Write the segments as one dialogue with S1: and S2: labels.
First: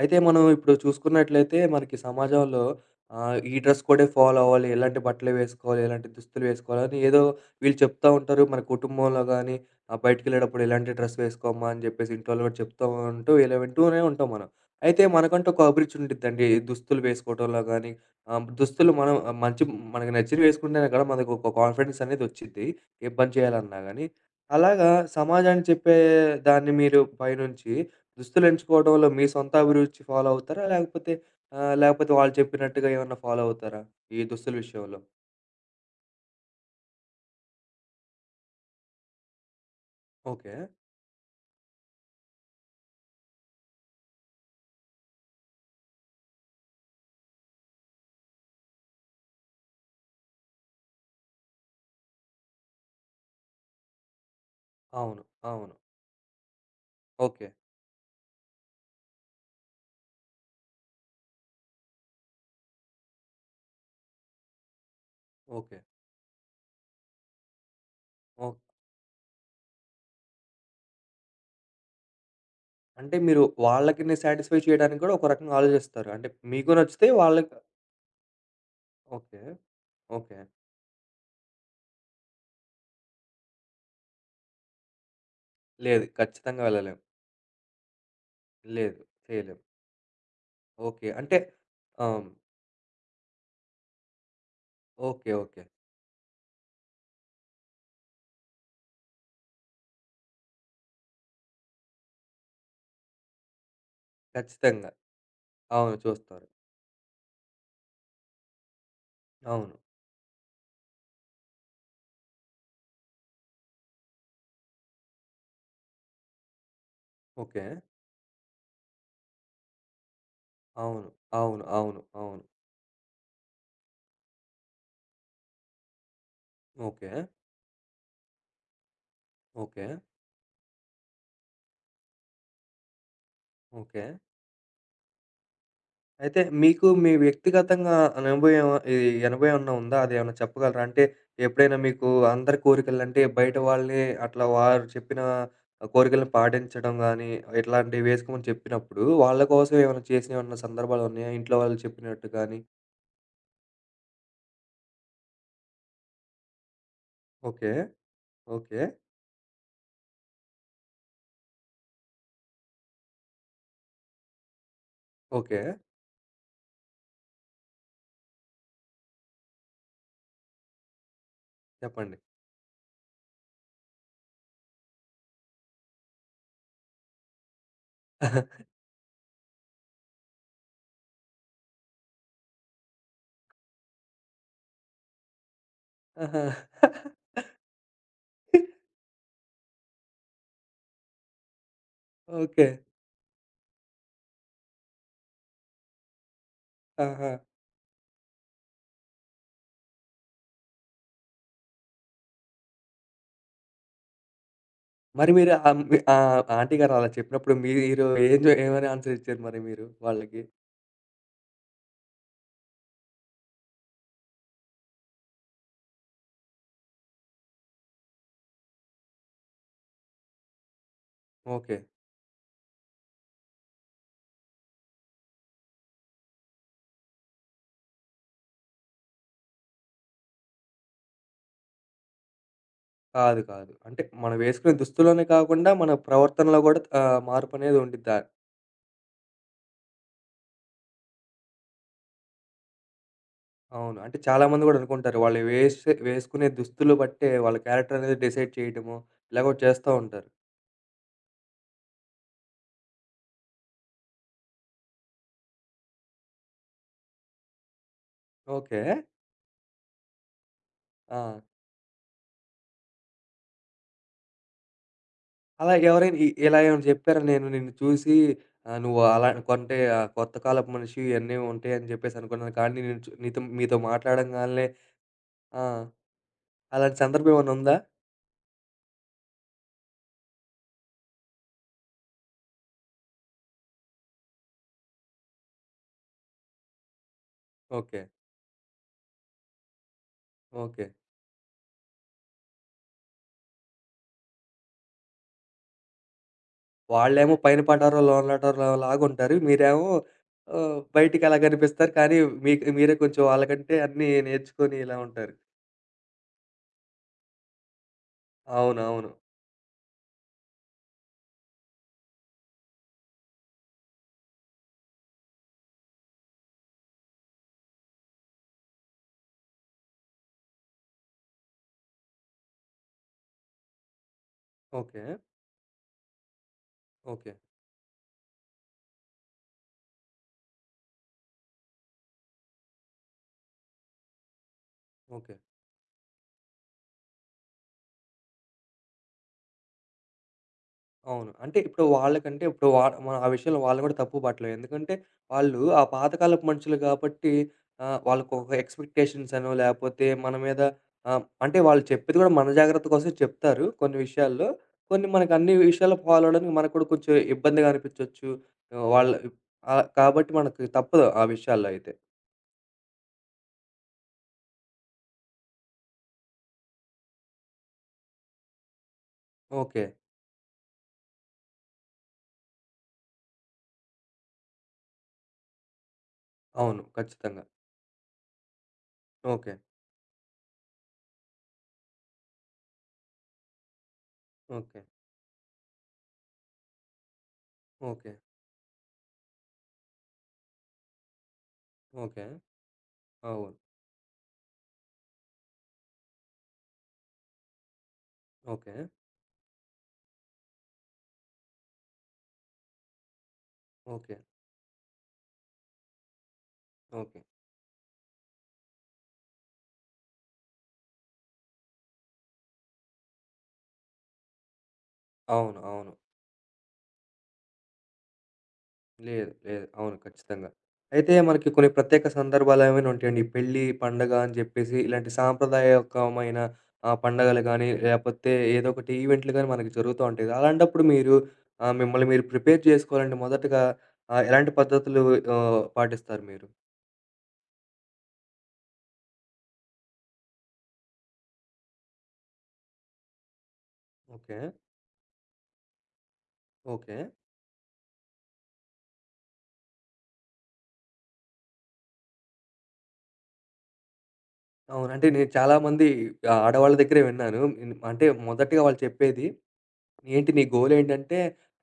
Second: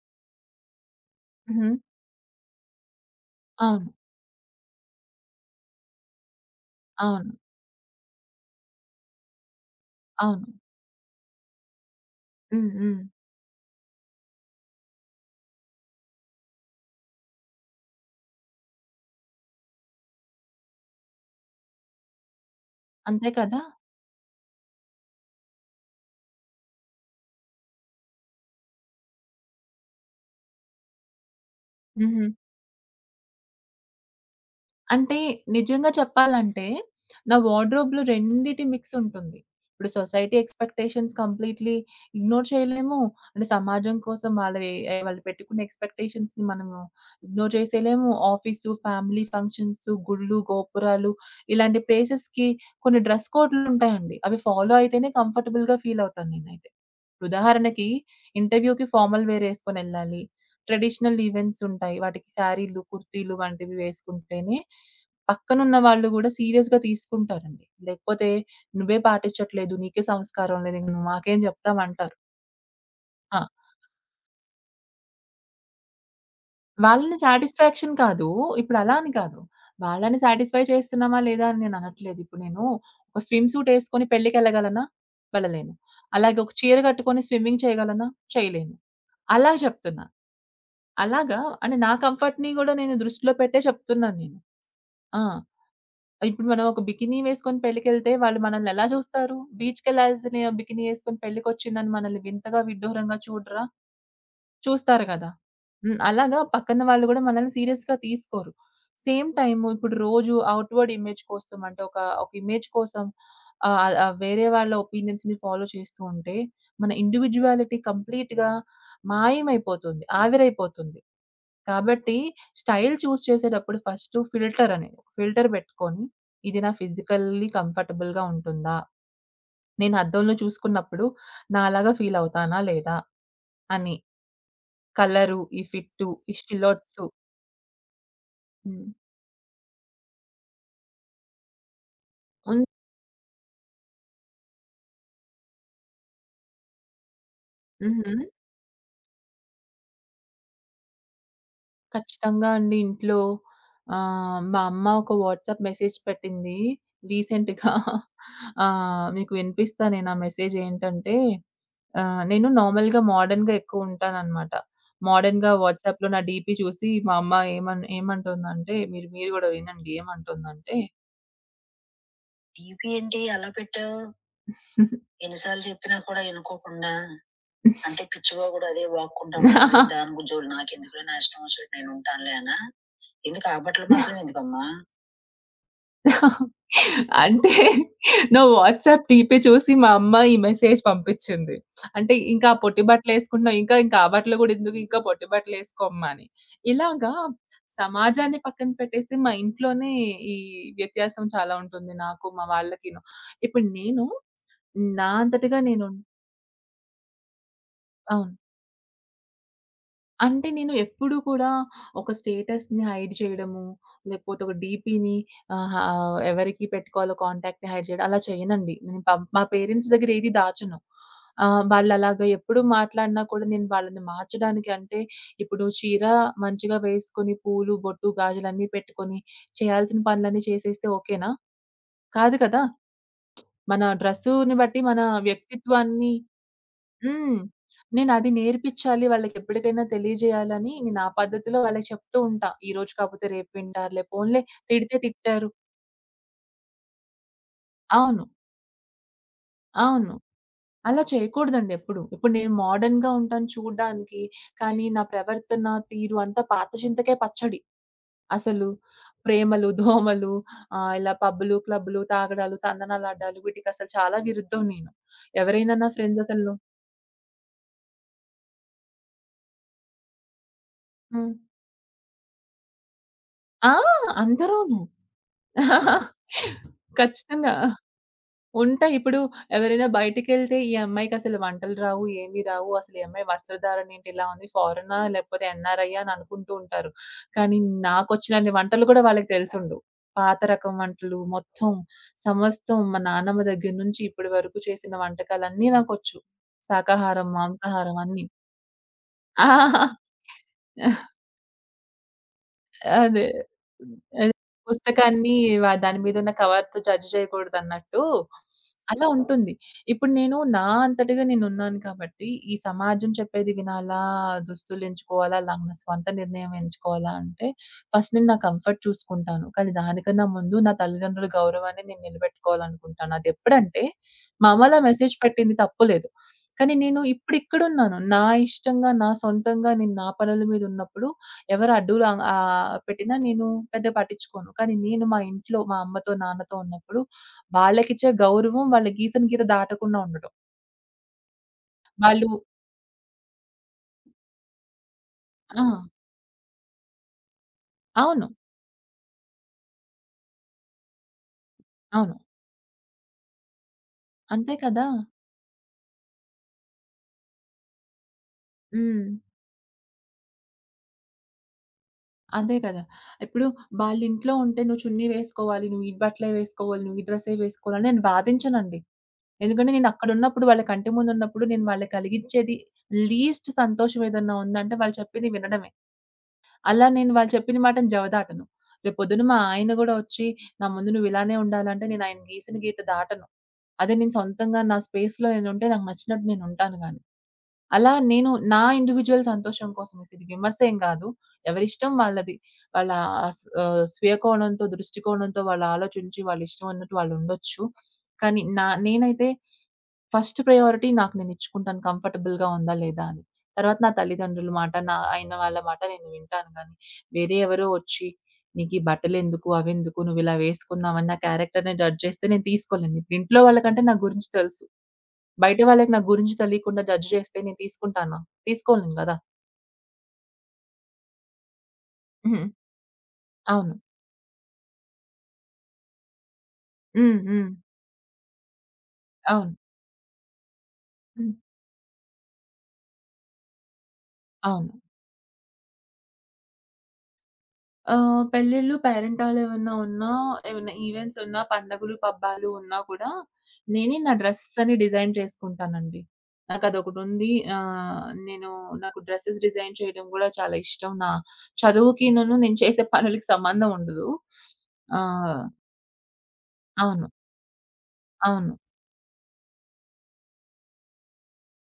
S1: అయితే మనం ఇప్పుడు చూసుకున్నట్లయితే
S2: హుహు.
S1: మనకి సమాజంలో ఈ డ్రెస్
S2: అవును.
S1: కోడే ఫాలో అవ్వాలి. ఎలాంటి బట్టలే వేసుకోవాలి, ఎలాంటి దుస్తులు వేసుకోవాలని ఏదో
S2: అవును.
S1: వీళ్ళు చెప్తా ఉంటారు. మన కుటుంబంలో గానీ,
S2: అవును.
S1: బయటికెళ్ళేటప్పుడు ఎలాంటి డ్రెస్ వేసుకోమ్మా అని జెప్పేసి ఇంట్లోళ్ళు గూడా
S2: హ్మ్.
S1: చెప్తా
S2: హ్మ్.
S1: ఉంటూ ఇలా వింటూనే ఉంటాం మనం. అయితే మనకంటూ ఒక అభిరుచి ఉండిద్దండి. దుస్తులు వేసుకోవటంలో గానీ, దుస్తులు మనం మంచి మనకు నచ్చినవి వేసుకుంటేనే కదా! మనకు ఒక కాన్ఫిడెన్స్ అనేది వచ్చిద్ది. ఏ
S2: అంతే
S1: పని
S2: కదా!
S1: చేయాలన్నా గానీ. అలాగా సమాజానికి చెప్పే దాన్ని మీరు పైనుంచి దుస్తులు ఎంచుకోవడంలో మీ సొంత అభిరుచి ఫాలో అవుతారా? లేకపోతే లేకపోతే
S2: హుహు.
S1: వాళ్ళు చెప్పినట్టుగా ఏమన్నా ఫాలో అవుతారా? ఈ దుస్తుల విషయంలో?
S2: అంటే నిజంగా చెప్పాలంటే, నా వార్డ్‌రోబ్‌లో రెండిటి మిక్స్ ఉంటుంది. ఇప్పుడు society
S1: okay.
S2: Expectations completely ignore చేయలేము. అంటే సమాజం కోసం వాళ్ళవి వాళ్ళు పెట్టుకున్న ఎక్స్‌పెక్టేషన్స్‌ని మనము ఇగ్నోర్ చేసేయలేము. ఆఫీసు, ఫ్యామిలీ ఫంక్షన్స్, గుళ్ళు, గోపురాలు ఇలాంటి ప్లేసెస్‌కి కొన్ని డ్రెస్ కోడ్‌లుంటాయండి. అవి ఫాలో అయితేనే
S1: అవును. అవును.
S2: కంఫర్టబుల్‌గా ఫీల్ అవుతాను నేనైతే.
S1: ఓకే.
S2: ఉదాహరణకి ఇంటర్వ్యూకి ఫార్మల్ వేర్ ఎసుకొనెళ్ళాలి. ట్రెడిషనల్ ఈవెంట్స్ ఉంటాయి. వాటికి శారీలు, కుర్తీలు వంటివి వేసుకుంటేనే పక్కనున్న
S1: ఓకే.
S2: వాళ్ళు గూడా సీరియస్‌గా తీసుకుంటారండి. లేకపోతే
S1: ఓహ్!
S2: "నువ్వే పాటించట్లేదు. నీకే సంస్కారం లేదు. ఇంక నువ్వు మాకేం జెప్తావు" అంటారు.
S1: అంటే
S2: ఆ!
S1: మీరు వాళ్ళకిని సాటిస్ఫై చేయడానికి గూడా ఒక రకంగా ఆలోచిస్తారు. అంటే మీకు నచ్చితే
S2: వాళ్ళని
S1: వాళ్ళకి
S2: సాటిస్ఫాక్షన్ కాదు. ఇప్పుడు అలా అని కాదు.
S1: ఓకే.
S2: వాళ్ళని
S1: ఓకే.
S2: సాటిస్ఫై చేస్తున్నామా లేదా అని నేను అనట్లేదు. ఇప్పుడు నేను ఒక స్విమ్ సూట్ యేసుకొని పెళ్ళికెళ్ళగలనా? వెళ్ళలేను.
S1: లేదు.
S2: అలాగే ఒక
S1: ఖచ్చితంగా
S2: చీర
S1: వెళ్ళలేం.
S2: గట్టుకొని స్విమ్మింగ్ చేయగలనా? చేయలేను.
S1: లేదు.
S2: అలా
S1: చేయలేం.
S2: చెప్తున్నా.
S1: ఓకే. అంటే
S2: అలాగా అంటే నా
S1: అవును.
S2: కంఫర్ట్‌ని గూడా నేను దృష్టిలో పెట్టే చెప్తున్నాను నేను. ఆ!
S1: ఓకే. ఓకే.
S2: ఇప్పుడు మనం ఒక బికినీ వేసుకొని పెళ్ళికెళ్తే వాళ్ళు మనల్ని ఎలా చూస్తారు? బీచ్‌కెళ్ళాల్సిన బికినీ ఏసుకొని పెళ్ళికొచ్చిందని మనల్ని వింతగా, విడ్డూరంగా చూడరా?
S1: ఖచ్చితంగా.
S2: చూస్తారు గదా!
S1: అవును.
S2: హ్మ్. అలాగా
S1: చూస్తారు.
S2: పక్కన వాళ్ళు గూడా మనల్ని సీరియస్‌గా తీసుకోరు. సేమ్ టైము
S1: అవును.
S2: ఇప్పుడు రోజు ఔట్‌వర్డ్ ఇమేజ్ కోసం అంటే ఒక ఇమేజ్ కోసం ఆహ్, ఆహ్, ఆహ్, వేరే వాళ్ళ ఒపీనియన్స్‌ని ఫాలో చేస్తూ ఉంటే మన
S1: ఓకే.
S2: ఇండివిడ్యుయాలిటీ కంప్లీట్‌గా మాయమైపోతుంది. ఆవిరైపోతుంది.
S1: అవును. అవును. అవును.
S2: కాబట్టి
S1: అవును.
S2: స్టైల్ చూజ్ చేసేటప్పుడు ఫస్టు ఫిల్టర్ అని ఫిల్టర్ బెట్టుకొని ఇది నా
S1: ఓకే.
S2: ఫిజికల్లీ కంఫర్టబుల్‌గా ఉంటుందా?
S1: ఓకే.
S2: నేను అద్దంలో చూసుకున్నప్పుడు నాలాగా ఫీల్ అవుతానా లేదా? అని.
S1: ఓకే.
S2: కలరు, ఈ ఫిట్టు, ఈ
S1: అయితే మీకు
S2: స్టిలొట్సు.
S1: మీ వ్యక్తిగతంగా అనుభవం
S2: హ్మ్.
S1: ఇది అనుభవం ఏమన్నా ఉందా? అదేమన్నా చెప్పగలరా? అంటే ఎప్పుడైనా మీకు అందరి
S2: ఉన్
S1: కోరికలంటే బయట వాళ్ళే అట్లా వారు చెప్పిన కోరికలను పాటించడం గానీ, ఇట్లాంటివి
S2: హుహు.
S1: వేసుకోమని చెప్పినప్పుడు వాళ్ళ కోసం ఏమైనా చేసినవేమన్నా సందర్భాలున్నాయా? ఇంట్లో వాళ్ళు చెప్పినట్టు
S2: ఖచ్చితంగా
S1: కానీ?
S2: అండి. ఇంట్లో మా అమ్మ ఒక వాట్సాప్ మెసేజ్ పెట్టింది
S1: ఓకే.
S2: రీసెంట్‌గా.
S1: ఓకే.
S2: మీకు వినిపిస్తా నేను ఆ మెసేజ్ ఏంటంటే, నేను నార్మల్‌గా మోడర్న్‌గా ఎక్కువ ఉంటాననమాట. మోడర్న్‌గా
S1: ఓకే.
S2: వాట్సాప్‌లో నా డీపీ చూసి మా అమ్మ ఏమంటుందంటే మీరు మీరు గూడా వినండి ఏమంటుందంటే
S1: చెప్పండి.
S2: డీపీ ఏంటి అలా పెట్టావు? ఎన్ని సార్లు చెప్పినా కూడా ఇనుకోకుండా? అంటే పిచ్చివాడు గూడా అదే వాక్కుంటాడు. దాని గు జోలి నాకెందుకులే, నా ఇష్టం వచ్చినట్టు నేనుంటానులే అనా? ఎందుకు ఆ బట్టలు మాత్రం ఎందుకమ్మా?
S1: ఆహా!
S2: అంటే నా వాట్సాప్ డీపీ చూసి మా అమ్మ ఈ మెసేజ్ పంపించింది. అంటే ఇంకా
S1: ఓకే.
S2: పొట్టి బట్టలేసుకుంటున్నావు. ఇంకా ఇంకా ఆ బట్టలు గూడా ఎందుకు ఇంకా పొట్టి బట్టలేసుకోమ్మా అని. ఇలాగా
S1: ఆహా!
S2: సమాజాన్ని పక్కన పెట్టేసి మా ఇంట్లోనే ఈ వ్యత్యాసం చాలా ఉంటుంది నాకు, మా వాళ్ళకిను. ఇప్పుడు నేను నా
S1: మరి మీరు
S2: అంతటగా నేను.
S1: మీ ఆంటీ గారు అలా చెప్పినప్పుడు మీరు
S2: అవును.
S1: ఏం జె ఏమని ఆన్సర్ ఇచ్చారు మరి మీరు వాళ్ళకి?
S2: అంటే నేను ఎప్పుడూ కూడా ఒక స్టేటస్‌ని హైడ్ చేయడము, లేకపోతే ఒక డీపీని ఆహ్, హా ఎవరికి పెట్టుకోవాలో కాంటాక్ట్‌ని హైడ్ చేయడం అలా చేయనండి. నేను మా పేరెంట్స్ దగ్గర ఏది దాచను.
S1: ఓకే.
S2: వాళ్ళలాగా ఎప్పుడు మాట్లాడినా కూడా నేను వాళ్ళని మార్చడానికి అంటే ఇప్పుడు చీర మంచిగా వేసుకొని, పూలు, బొట్టు, గాజులన్నీ పెట్టుకొని చేయాల్సిన పనులన్నీ చేసేస్తే ఓకేనా? కాదు కదా!
S1: కాదు. కాదు.
S2: మన
S1: అంటే మనం
S2: డ్రెస్సుని
S1: వేసుకునే
S2: బట్టి మన
S1: దుస్తులోనే కాకుండా, మన
S2: వ్యక్తిత్వాన్ని.
S1: ప్రవర్తనలో గూడా
S2: హ్మ్.
S1: మార్పనేది ఉండిద్దా?
S2: నేనది నేర్పిచ్చాలి. వాళ్ళకెప్పటికైనా తెలియజేయాలని నేను నా పద్ధతిలో వాళ్ళకి చెప్తూ ఉంటా. ఈ రోజు కాకపోతే రేపు
S1: అవును.
S2: వింటారులే.
S1: అంటే
S2: పోన్లే,
S1: చాలామంది గూడా
S2: తిడితే
S1: అనుకుంటారు. వాళ్ళు
S2: తిట్టారు.
S1: వేసుకునే దుస్తులు బట్టే వాళ్ళ క్యారెక్టర్ అనేది
S2: అవును.
S1: డిసైడ్ చేయడము, ఇలా గూడా చేస్తా
S2: అవును.
S1: ఉంటారు.
S2: అలా చేయకూడదండి ఎప్పుడు. ఇప్పుడు నేను మోడర్న్‌గా ఉంటాను చూడ్డానికి. కానీ నా ప్రవర్తన, తీరు అంతా పాత చింతకాయ పచ్చడి. అసలు
S1: ఓకే.
S2: ప్రేమలు, దోమలు, ఇలా
S1: ఆ!
S2: పబ్బులు, క్లబ్బులు, తాగడాలు, తందనాలాడ్డాలు వీటికసలు చాలా విరుద్ధం నేను.
S1: అలా
S2: ఎవరైనా నా
S1: ఎవరైనా
S2: ఫ్రెండ్స్ అసలు.
S1: ఇలా ఏమైనా జెప్పారా? నేను నిన్ను చూసి నువ్వు అలా కొంటే కొత్త కాలపు మనిషివి
S2: హ్మ్.
S1: ఇయన్నీ ఉంటాయని జెప్పేసి అనుకున్నాను. కానీ నేను నీతో
S2: ఆ!
S1: మీతో మాట్లాడంగాలనే
S2: అందరూను.
S1: ఆ! అలాంటి సందర్భం ఏమైనా
S2: ఖచ్చితంగా.
S1: ఉందా?
S2: ఉంటాయి. ఇప్పుడు ఎవరైనా బయటికెళ్తే, "ఈ అమ్మాయికసలు వంటలు రావు, ఏమి రావు. అసలు ఈ అమ్మాయి వస్త్రధారణ ఏంటి ఇలా ఉంది? ఫారెనా? లేకపోతే ఎన్ఆర్ఐయా?" అని అనుకుంటూ ఉంటారు. కానీ
S1: ఓకే.
S2: నాకొచ్చినన్ని వంటలు కూడా వాళ్ళకి తెలిసుండవు. పాత రకం
S1: ఓకే.
S2: వంటలు మొత్తం, సమస్తం మా నాన్నమ్మ దగ్గర నుంచి ఇప్పటి వరకు చేసిన వంటకాలన్నీ నాకొచ్చు. శాకాహారం,
S1: వాళ్ళేమో పైన
S2: మాంసాహారం
S1: పడ్డారో,
S2: అన్నీ.
S1: లోన పడ్డారో లాగుంటారు. మీరేమో
S2: ఆ!
S1: బయటికలా కనిపిస్తారు. కానీ మీకు మీరే కొంచెం
S2: అదే.
S1: వాళ్ళకంటే అన్నీ
S2: అదే.
S1: నేర్చుకొని ఇలా
S2: పుస్తకాన్ని
S1: ఉంటారు.
S2: దాని మీదున్న కవర్‌తో జడ్జ్ చేయకూడదన్నట్టు అలా
S1: అవునవును.
S2: ఉంటుంది. ఇప్పుడు నేను నా అంతటగా నేనున్నాను కాబట్టి, ఈ సమాజం చెప్పేది వినాలా, దుస్తులు ఎంచుకోవాలా, నా స్వంత నిర్ణయం ఎంచుకోవాలా అంటే, ఫస్ట్ నేను నా కంఫర్ట్ చూసుకుంటాను. కానీ దానికన్నా ముందు నా తల్లిదండ్రుల గౌరవాన్ని నేను నిలబెట్టుకోవాలనుకుంటాను. అదెప్పుడంటే, మా అమ్మ అలా
S1: ఓకే.
S2: మెసేజ్ పెట్టింది తప్పులేదు. కానీ నేను
S1: ఓకే.
S2: ఇప్పుడు ఇక్కడున్నాను. నా ఇష్టంగా, నా సొంతంగా నేను నా పనుల మీద ఉన్నప్పుడు ఎవరు అడ్డులా పెట్టినా నేను పెద్దగా పట్టించుకోను. కానీ నేను మా
S1: ఓకే.
S2: ఇంట్లో మా అమ్మతో, నాన్నతో ఉన్నప్పుడు వాళ్ళకిచ్చే గౌరవం వాళ్ళు గీసిన గీత దాటకుండా ఉండడం.
S1: అవును. అంటే ఇప్పుడు
S2: వాళ్ళు.
S1: వాళ్ళకంటే ఇప్పుడు వా మనం ఆ విషయంలో వాళ్ళని కూడా తప్పు పట్టలేం. ఎందుకంటే వాళ్ళు
S2: ఆ!
S1: ఆ పాతకాలపు మనుషులు కాబట్టి
S2: అవును.
S1: వాళ్ళకొక ఎక్స్‌పెక్టేషన్స్ అనో లేపోతే మన మీద అంటే వాళ్ళు చెప్పేది
S2: అవును.
S1: కూడా మన జాగ్రత్త కోసం చెప్తారు కొన్ని విషయాల్లో.
S2: అంతే కదా!
S1: కొన్ని మనకు అన్ని విషయాల్లో ఫాలో అవ్వడానికి మనకు కూడా కొంచెం ఇబ్బందిగా అనిపించొచ్చు. ఆహ్,
S2: హ్మ్.
S1: వాళ్ళు కాబట్టి మనకు తప్పదు ఆ విషయాల్లో అయితే.
S2: అదే కదా! ఇప్పుడు వాళ్ళింట్లో ఉంటే నువ్వు చున్నీ వేసుకోవాలి, నువ్వు ఈ బట్టలే వేసుకోవాలి, నువ్వు ఈ డ్రెస్సే వేసుకోవాలని నేను వాదించనండి. ఎందుకంటే
S1: ఓకే.
S2: నేను అక్కడున్నప్పుడు వాళ్ళ కంటి ముందున్నప్పుడు నేను వాళ్ళకి కలిగించేది లీస్ట్ సంతోషం ఏదన్నా ఉందంటే వాళ్ళు చెప్పింది వినడమే.
S1: అవును.
S2: అలా నేను వాళ్ళు
S1: ఖచ్చితంగా.
S2: చెప్పిన మాటని జవదాటను. రేపొద్దున మా
S1: ఓకే.
S2: ఆయన గూడా ఒచ్చి, "నా ముందు నువ్వు ఇలానే ఉండాలంటే" నేను ఆయన గీసిన గీత దాటను. అదే నేను సొంతంగా నా
S1: ఓకే.
S2: స్పేస్‌లో నేనుంటే నాకు నచ్చినట్టు నేనుంటాను గానీ. అలా
S1: ఓకే.
S2: నేను నా ఇండివిడ్యుయల్ సంతోషం కోసం వేసి, ఇది విమర్శ ఏం గాదు. ఎవరిష్టం
S1: ఓకే.
S2: వాళ్ళది. వాళ్ళ
S1: అవును.
S2: స్వీయ కోణంతో, దృష్టికోణంతో వాళ్ళు ఆలోచించి వాళ్ళిష్టం ఉన్నట్టు వాళ్ళుండొచ్చు. కానీ
S1: ఓకే.
S2: నేనైతే ఫస్ట్ ప్రయారిటీ నాకు నేనిచ్చుకుంటాను కంఫర్టబుల్‌గా ఉందా లేదా అని. తర్వాత నా
S1: ఓకే.
S2: తల్లిదండ్రుల మాట, నా అయిన వాళ్ళ మాట నేను వింటాను గానీ,
S1: ఓకే.
S2: వేరే ఎవరో వచ్చి "నీకీ బట్టలెందుకు? అవెందుకు? నువ్విలా వేసుకున్నావని" నా క్యారెక్టర్‌ని జడ్జ్ చేస్తే నేను తీసుకోలేను. ఇప్పుడు ఇంట్లో వాళ్ళకంటే నా గురించి తెలుసు.
S1: అవును.
S2: బయట వాళ్ళకి
S1: అవును.
S2: నా గురించి తెలియకుండా జడ్జ్ చేస్తే నేను తీసుకుంటానా? తీసుకోలేను గదా!
S1: లేదు. లేదు. అవును. ఖచ్చితంగా. అయితే మనకి కొన్ని ప్రత్యేక
S2: హ్మ్.
S1: సందర్భాలేమైనా ఉంటాయండి. ఈ పెళ్లి
S2: అవును.
S1: పండగ అని జెప్పేసి ఇలాంటి సాంప్రదాయకమైన
S2: హ్మ్.
S1: పండగలు
S2: హ్మ్.
S1: గానీ, లేపోతే ఏదో ఒకటి ఈవెంట్లు గానీ
S2: అవును.
S1: మనకి జరుగుతూ ఉంటాయి. అలాంటప్పుడు మీరు
S2: హ్మ్.
S1: మిమ్మల్ని మీరు ప్రిపేర్ జేసుకోవాలంటే మొదటగా ఎలాంటి
S2: అవును.
S1: పద్ధతులు పాటిస్తారు మీరు?
S2: పెళ్ళిళ్ళు, పేరెంటాలు ఏమన్నా ఉన్నా, ఏమన్నా ఈవెంట్స్ ఉన్నా, పండగలు, పబ్బాలు ఉన్నా కూడా నేనే నా
S1: ఓకే.
S2: డ్రెస్ అని డిజైన్ చేసుకుంటానండి.
S1: ఓకే.
S2: నాకదొకటుంది. ఆహ్, నేను నాకు డ్రెసెస్ డిజైన్ చేయడం గూడా చాలా ఇష్టం. నా చదువుకినను నేను చేసే పనులకి సంబంధం ఉండదు.
S1: అవును.
S2: ఆ!
S1: అంటే నేను చాలామంది ఆడవాళ్ళ దగ్గరే
S2: అవును.
S1: విన్నాను. అంటే
S2: అవును.
S1: మొదటిగా వాళ్ళు చెప్పేది ఏంటి నీ గోలేంటంటే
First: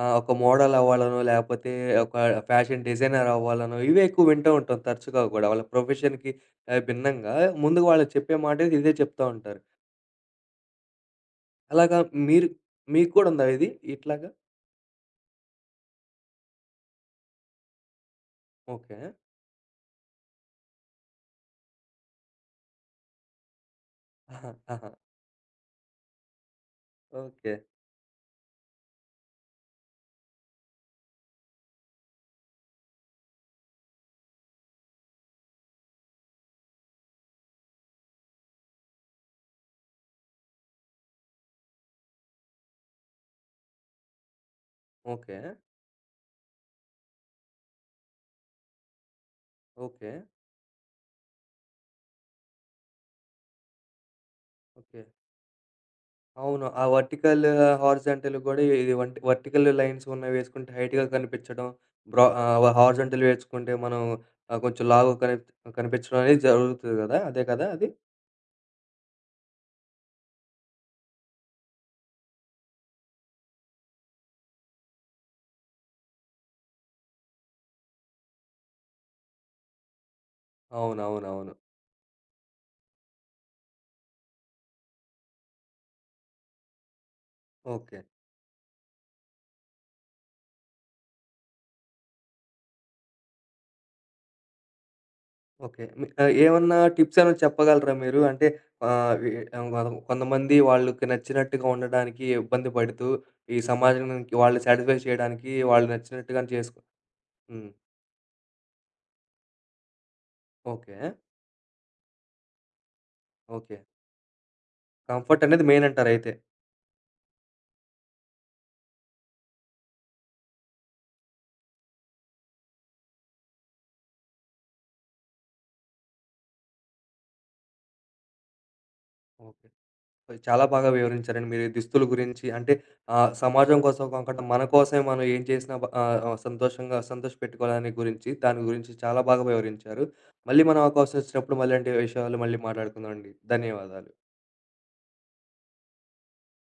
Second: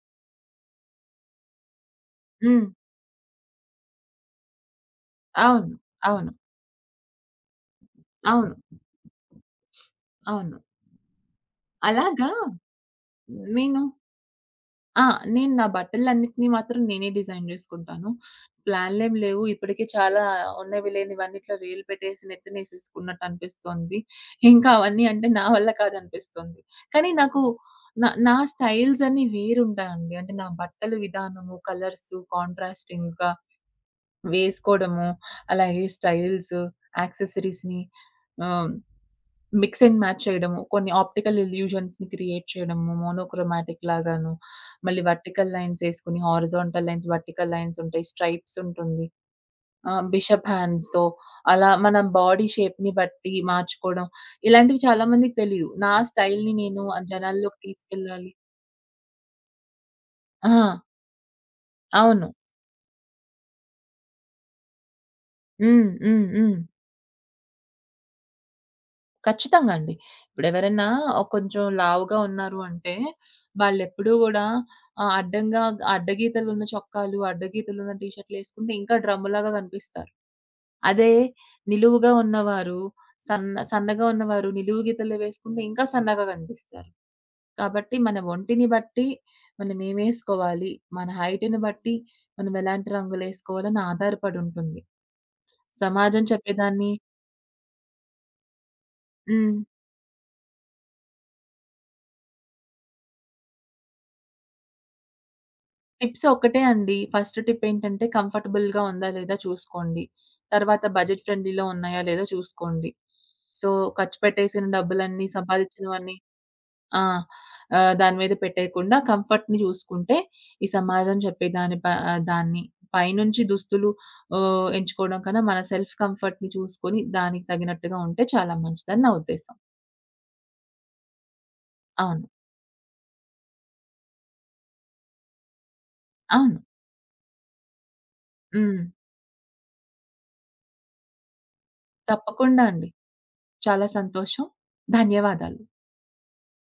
S1: ఒక మోడల్ అవ్వాలనో, లేపోతే ఒక
S2: హ్మ్.
S1: ఫ్యాషన్ డిజైనర్ అవ్వాలనో, ఇవే ఎక్కువ వింటూ ఉంటాం తరచుగా గూడా. వాళ్ళ
S2: అవును.
S1: ప్రొఫెషన్‌కి
S2: అవును.
S1: భిన్నంగా ముందుగా వాళ్ళు చెప్పే
S2: అవును.
S1: మాట అయితే ఇదే చెప్తా ఉంటారు.
S2: అవును.
S1: అలాగా
S2: అలాగా
S1: మీరు మీకు కూడా ఉందా ఇది
S2: నేను.
S1: ఇట్లాగా?
S2: ఆ! నేను నా బట్టలన్నిటిని మాత్రం నేనే డిజైన్ జేసుకుంటాను.
S1: ఓకే.
S2: ప్లాన్లేమి లేవు. ఇప్పటికే చాలా ఉన్నవి లేనివన్నీ ఇట్లా వేలు పెట్టేసి నెత్తినేసేసుకున్నట్టు అనిపిస్తోంది.
S1: ఆహా!
S2: ఇంకా
S1: ఆహా!
S2: అవన్నీ అంటే నా వల్ల కాదనిపిస్తుంది. కానీ నాకు
S1: ఓకే.
S2: నా నా స్టైల్స్ అన్నీ వేరుంటాయండి. అంటే నా బట్టల విధానము, కలర్సు, కాంట్రాస్టింగ్‌గా వేసుకోవడము, అలాగే స్టైల్స్, యాక్సెసరీస్‌ని ఆహ్ మిక్స్ అండ్ మ్యాచ్ చేయడము. కొన్ని ఆప్టికల్ ఇల్యూజన్స్‌ని క్రియేట్ చేయడము. మోనోక్రోమాటిక్ లాగాను. మళ్ళీ
S1: ఓకే.
S2: వర్టికల్ లైన్స్ ఏసుకొని హారిజాంటల్ లైన్స్, వర్టికల్ లైన్స్ ఉంటాయి. స్ట్రైప్స్ ఉంటుంది. ఆహ్,
S1: ఓకే.
S2: బిషప్ హ్యాండ్స్‌తో అలా మన బాడీ షేప్‌ని బట్టి మార్చుకోవడం. ఇలాంటివి
S1: ఓకే.
S2: చాలా మందికి తెలీదు. నా స్టైల్‌ని
S1: అవును.
S2: నేను
S1: ఆ
S2: ఆ
S1: వర్టికల్,
S2: జనాల్లోకి తీసుకెళ్ళాలి.
S1: హారిజాంటల్ గూడా ఇది వంటి వర్టికల్ లైన్స్ ఉన్నవి
S2: ఆ!
S1: వేసుకుంటే హైట్‌గా కనిపించడం. బ్రా
S2: అవును.
S1: హారిజాంటల్ వేసుకుంటే మనం కొంచెం లావుగా
S2: హ్మ్.
S1: కనిపించడం
S2: హ్మ్.
S1: అనేది
S2: హ్మ్.
S1: జరుగుతది గదా! అదే కదా అది?
S2: ఖచ్చితంగా అండి. ఇప్పుడెవరన్నా కొంచెం లావుగా ఉన్నారు అంటే, వాళ్ళెప్పుడూ గూడా అడ్డంగా అడ్డగీతలున్న చొక్కాలు, అడ్డగీతలున్న టీ షర్ట్‌లేసుకుంటే ఇంకా డ్రమ్ములాగా కనిపిస్తారు. అదే
S1: అవునవునవును.
S2: నిలువుగా ఉన్నవారు, సన్న సన్నగా ఉన్నవారు నిలువు గీతలు వేసుకుంటే ఇంకా సన్నగా కనిపిస్తారు. కాబట్టి
S1: ఓకే.
S2: మన ఒంటిని బట్టి మనమేమేసుకోవాలి, మన హైట్‌ని బట్టి మనం ఎలాంటి రంగులేసుకోవాలని ఆధారపడుంటుంది.
S1: ఓకే. మీ
S2: సమాజం
S1: ఏమన్నా
S2: చెప్పేదాన్ని.
S1: టిప్స్ ఏమైనా చెప్పగలరా మీరు? అంటే ఆహ్, వి
S2: హ్మ్.
S1: కొంతమంది వాళ్ళకి నచ్చినట్టుగా ఉండడానికి ఇబ్బంది పడుతూ, ఈ సమాజానికి వాళ్ళు సాటిస్ఫై చేయడానికి వాళ్ళు
S2: టిప్స్
S1: నచ్చినట్టుగానే
S2: ఒక్కటే
S1: చేసుకు
S2: అండి. ఫస్ట్ టిప్
S1: హ్మ్.
S2: ఏంటంటే కంఫర్టబుల్‌గా ఉందా లేదా చూసుకోండి. తర్వాత
S1: ఓకే.
S2: బడ్జెట్ ఫ్రెండ్లీలో ఉన్నాయా లేదా చూసుకోండి. So,
S1: okay.
S2: ఖర్చు పెట్టేసిన డబ్బులన్నీ
S1: కంఫర్ట్ అనేది మెయిన్
S2: సంపాదించినవన్నీ.
S1: అంటారయితే.
S2: ఆ! దాని మీద పెట్టేయకుండా కంఫర్ట్‌ని చూసుకుంటే ఈ సమాజం చెప్పే దాన్ని పైనుంచి దుస్తులు ఎంచుకోవడం కన్నా మన సెల్ఫ్ కంఫర్ట్‌ని చూసుకొని దానికి తగినట్టుగా ఉంటే చాలా మంచిదని నా ఉద్దేశ్యం.
S1: ఓకే. చాలా బాగా వివరించారండి మీరు. ఈ దుస్తుల
S2: అవును.
S1: గురించి అంటే సమాజం కోసం కాకుండా మన కోసమే మనం ఏం చేసినా
S2: అవును.
S1: సంతోషంగా సంతోషపెట్టుకోవాలని గురించి, దాని
S2: హ్మ్.
S1: గురించి చాలా బాగా వివరించారు. మళ్ళీ మనం అవకాశం వచ్చినప్పుడు మళ్ళీ ఇలాంటి విషయాలు మళ్ళీ
S2: తప్పకుండా అండి.
S1: మాట్లాడుకుందామండి.
S2: చాలా
S1: ధన్యవాదాలు.
S2: సంతోషం. ధన్యవాదాలు.